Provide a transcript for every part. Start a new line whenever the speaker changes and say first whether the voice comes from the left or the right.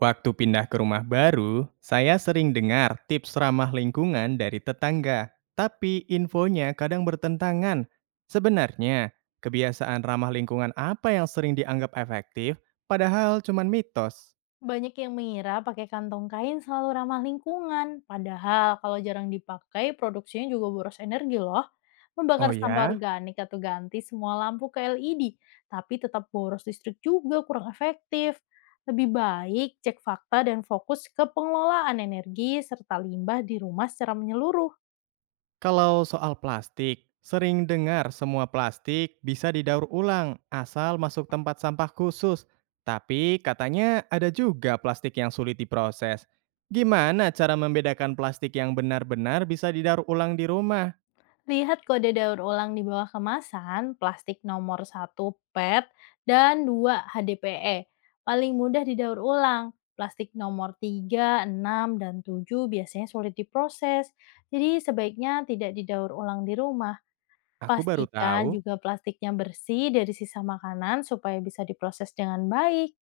right: Waktu pindah ke rumah baru, saya sering dengar tips ramah lingkungan dari tetangga, tapi infonya kadang bertentangan. Sebenarnya, kebiasaan ramah lingkungan apa yang sering dianggap efektif, padahal cuman mitos?
left: Banyak yang mengira pakai kantong kain selalu ramah lingkungan, padahal kalau jarang dipakai, produksinya juga boros energi loh.
right: Oh
left: Membakar sampah
right: ya.
left: organik atau ganti semua lampu ke LED, tapi tetap boros listrik juga kurang efektif. Lebih baik cek fakta dan fokus ke pengelolaan energi serta limbah di rumah secara menyeluruh.
right: Kalau soal plastik, sering dengar semua plastik bisa didaur ulang asal masuk tempat sampah khusus. Tapi katanya ada juga plastik yang sulit diproses. Gimana cara membedakan plastik yang benar-benar bisa didaur ulang di rumah?
left: Lihat kode daur ulang di bawah kemasan, plastik nomor satu PET dan 2 HDPE. Paling mudah didaur ulang. Plastik nomor 3 6 dan 7 biasanya sulit diproses. Jadi sebaiknya tidak didaur ulang di rumah.
right: Aku baru tahu.
left: Pastikan juga plastiknya bersih dari sisa makanan supaya bisa diproses dengan baik.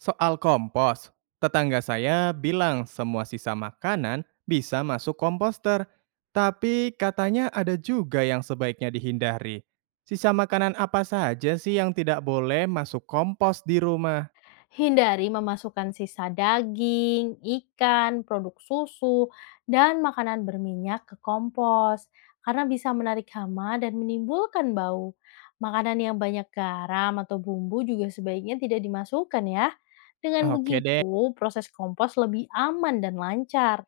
right: Soal kompos, tetangga saya bilang semua sisa makanan bisa masuk komposter, tapi katanya ada juga yang sebaiknya dihindari. Sisa makanan apa saja sih yang tidak boleh masuk kompos di rumah?
left: Hindari memasukkan sisa daging, ikan, produk susu, dan makanan berminyak ke kompos karena bisa menarik hama dan menimbulkan bau. Makanan yang banyak garam atau bumbu juga sebaiknya tidak dimasukkan ya. Dengan
right: Oke deh,
left: begitu, proses kompos lebih aman dan lancar.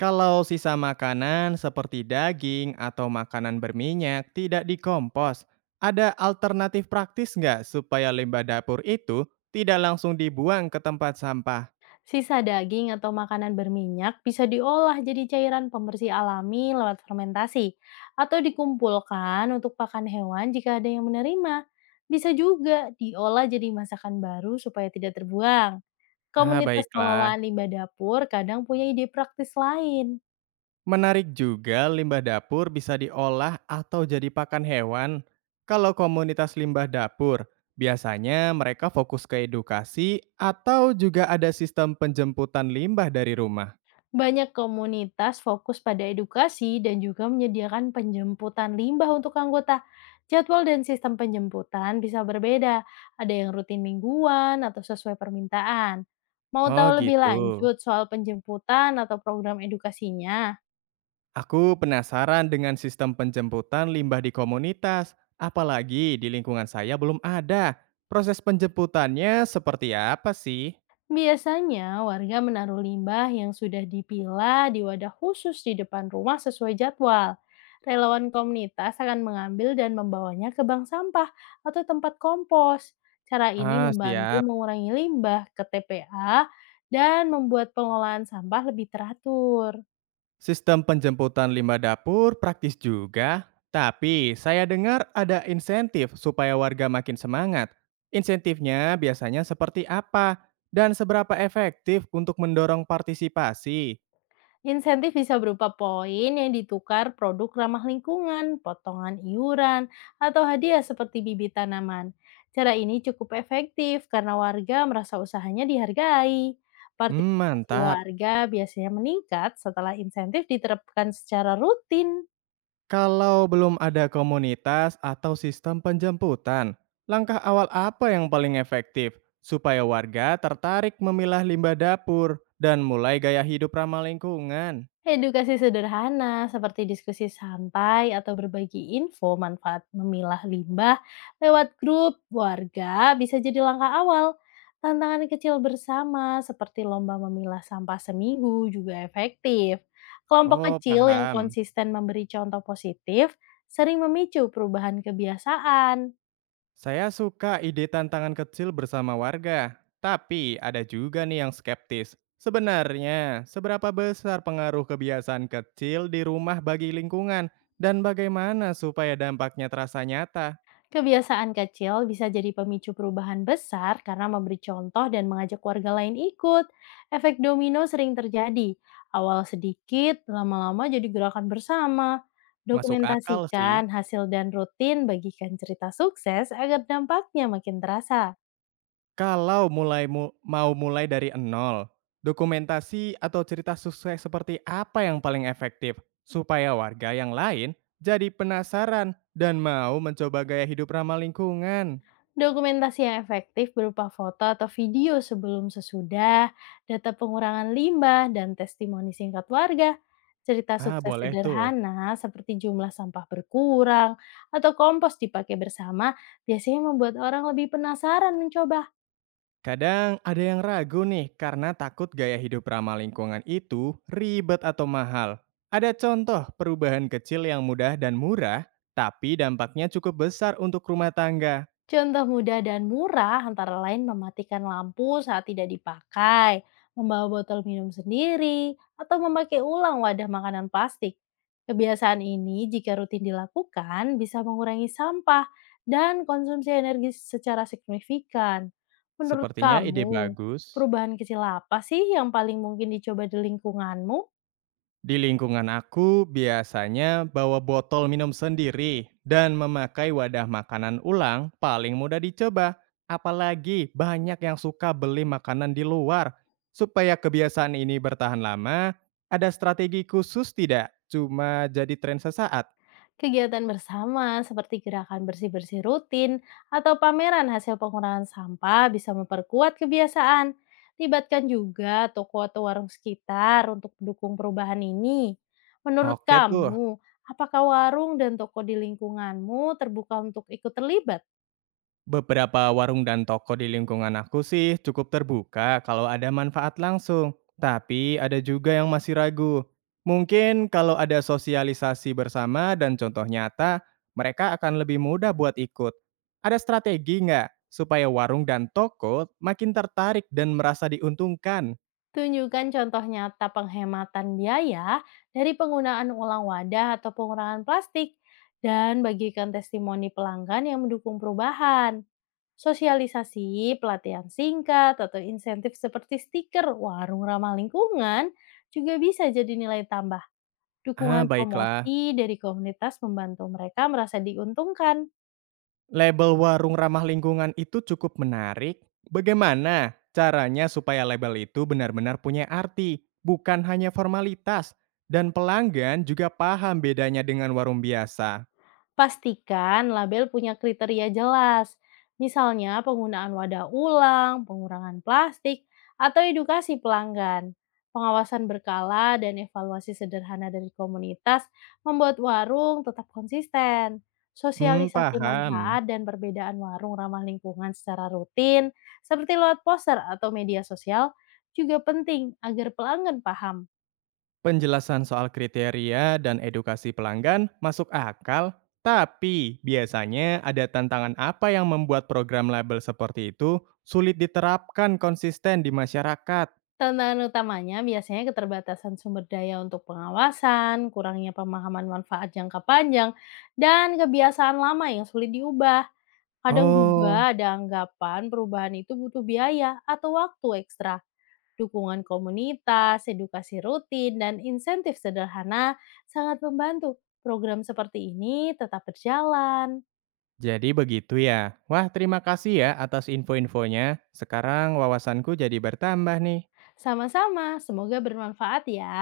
right: kalau sisa makanan seperti daging atau makanan berminyak tidak dikompos, ada alternatif praktis nggak supaya limbah dapur itu tidak langsung dibuang ke tempat sampah?
left: Sisa daging atau makanan berminyak bisa diolah jadi cairan pembersih alami lewat fermentasi atau dikumpulkan untuk pakan hewan jika ada yang menerima. Bisa juga diolah jadi masakan baru supaya tidak terbuang.
right: Ah,
left: Komunitas
right: baiklah.
left: pengelolaan limbah dapur kadang punya ide praktis lain.
right: Menarik juga limbah dapur bisa diolah atau jadi pakan hewan. Kalau komunitas limbah dapur, biasanya mereka fokus ke edukasi atau juga ada sistem penjemputan limbah dari rumah.
left: Banyak komunitas fokus pada edukasi dan juga menyediakan penjemputan limbah untuk anggota. Jadwal dan sistem penjemputan bisa berbeda, ada yang rutin mingguan atau sesuai permintaan. Mau
right: Oh
left: tahu lebih
right: gitu.
left: lanjut soal penjemputan atau program edukasinya?
right: Aku penasaran dengan sistem penjemputan limbah di komunitas, apalagi di lingkungan saya belum ada. Proses penjemputannya seperti apa sih?
left: Biasanya, warga menaruh limbah yang sudah dipilah di wadah khusus di depan rumah sesuai jadwal. Relawan komunitas akan mengambil dan membawanya ke bank sampah atau tempat kompos. Cara ini
right: Ah,
left: membantu
right: siap.
left: mengurangi limbah ke TPA dan membuat pengelolaan sampah lebih teratur.
right: Sistem penjemputan limbah dapur praktis juga, tapi saya dengar ada insentif supaya warga makin semangat. Insentifnya biasanya seperti apa dan seberapa efektif untuk mendorong partisipasi?
left: Insentif bisa berupa poin yang ditukar produk ramah lingkungan, potongan iuran, atau hadiah seperti bibit tanaman. Cara ini cukup efektif karena warga merasa usahanya dihargai.
right: Hmm,
left: Partisipasi
right: mantap.
left: warga biasanya meningkat setelah insentif diterapkan secara rutin.
right: Kalau belum ada komunitas atau sistem penjemputan, langkah awal apa yang paling efektif supaya warga tertarik memilah limbah dapur dan mulai gaya hidup ramah lingkungan?
left: Edukasi sederhana seperti diskusi santai atau berbagi info manfaat memilah limbah lewat grup warga bisa jadi langkah awal. Tantangan kecil bersama seperti lomba memilah sampah seminggu juga efektif. Kelompok
right: Oh,
left: kecil yang
right: paham.
left: konsisten memberi contoh positif sering memicu perubahan kebiasaan.
right: Saya suka ide tantangan kecil bersama warga, tapi ada juga nih yang skeptis. Sebenarnya, seberapa besar pengaruh kebiasaan kecil di rumah bagi lingkungan dan bagaimana supaya dampaknya terasa nyata?
left: Kebiasaan kecil bisa jadi pemicu perubahan besar karena memberi contoh dan mengajak warga lain ikut. Efek domino sering terjadi. Awal sedikit, lama-lama jadi gerakan bersama.
right: Masuk akal sih.
left: Dokumentasikan hasil dan rutin, bagikan cerita sukses agar dampaknya makin terasa.
right: Kalau mau mulai dari nol, dokumentasi atau cerita sukses seperti apa yang paling efektif supaya warga yang lain jadi penasaran dan mau mencoba gaya hidup ramah lingkungan?
left: Dokumentasi yang efektif berupa foto atau video sebelum sesudah, data pengurangan limbah, dan testimoni singkat warga. Cerita
right: Ah,
left: sukses
right: boleh tuh.
left: sederhana seperti jumlah sampah berkurang atau kompos dipakai bersama biasanya membuat orang lebih penasaran mencoba.
right: Kadang ada yang ragu nih karena takut gaya hidup ramah lingkungan itu ribet atau mahal. Ada contoh perubahan kecil yang mudah dan murah, tapi dampaknya cukup besar untuk rumah tangga.
left: Contoh mudah dan murah antara lain mematikan lampu saat tidak dipakai, membawa botol minum sendiri, atau memakai ulang wadah makanan plastik. Kebiasaan ini jika rutin dilakukan bisa mengurangi sampah dan konsumsi energi secara signifikan. Menurut
right: Sepertinya ide
left: kamu,
right: bagus.
left: perubahan kecil apa sih yang paling mungkin dicoba di lingkunganmu?
right: Di lingkungan aku biasanya bawa botol minum sendiri dan memakai wadah makanan ulang paling mudah dicoba. Apalagi banyak yang suka beli makanan di luar. Supaya kebiasaan ini bertahan lama, ada strategi khusus tidak? Cuma jadi tren sesaat.
left: Kegiatan bersama seperti gerakan bersih-bersih rutin atau pameran hasil pengurangan sampah bisa memperkuat kebiasaan. Libatkan juga toko atau warung sekitar untuk mendukung perubahan ini. Menurut
right: Oke tuh.
left: kamu, apakah warung dan toko di lingkunganmu terbuka untuk ikut terlibat?
right: Beberapa warung dan toko di lingkungan aku sih cukup terbuka kalau ada manfaat langsung, tapi ada juga yang masih ragu. Mungkin kalau ada sosialisasi bersama dan contoh nyata, mereka akan lebih mudah buat ikut. Ada strategi nggak supaya warung dan toko makin tertarik dan merasa diuntungkan?
left: Tunjukkan contoh nyata penghematan biaya dari penggunaan ulang wadah atau pengurangan plastik dan bagikan testimoni pelanggan yang mendukung perubahan. Sosialisasi, pelatihan singkat, atau insentif seperti stiker warung ramah lingkungan juga bisa jadi nilai tambah.
right: Ah,
left: Dukungan
right: baiklah.
left: promosi dari komunitas membantu mereka merasa diuntungkan.
right: Label warung ramah lingkungan itu cukup menarik. Bagaimana caranya supaya label itu benar-benar punya arti, bukan hanya formalitas, dan pelanggan juga paham bedanya dengan warung biasa?
left: Pastikan label punya kriteria jelas, misalnya penggunaan wadah ulang, pengurangan plastik, atau edukasi pelanggan. Pengawasan berkala dan evaluasi sederhana dari komunitas membuat warung tetap konsisten.
right: Hmm,
left: Sosialisasi
right: paham.
left: manfaat dan perbedaan warung ramah lingkungan secara rutin, seperti lewat poster atau media sosial, juga penting agar pelanggan paham.
right: Penjelasan soal kriteria dan edukasi pelanggan masuk akal, tapi biasanya ada tantangan apa yang membuat program label seperti itu sulit diterapkan konsisten di masyarakat?
left: Tantangan utamanya biasanya keterbatasan sumber daya untuk pengawasan, kurangnya pemahaman manfaat jangka panjang, dan kebiasaan lama yang sulit diubah. Kadang
right: Oh.
left: juga ada anggapan perubahan itu butuh biaya atau waktu ekstra. Dukungan komunitas, edukasi rutin, dan insentif sederhana sangat membantu program seperti ini tetap berjalan.
right: Jadi begitu ya. Wah, terima kasih ya atas info-infonya. Sekarang wawasanku jadi bertambah nih.
left: Sama-sama, semoga bermanfaat ya.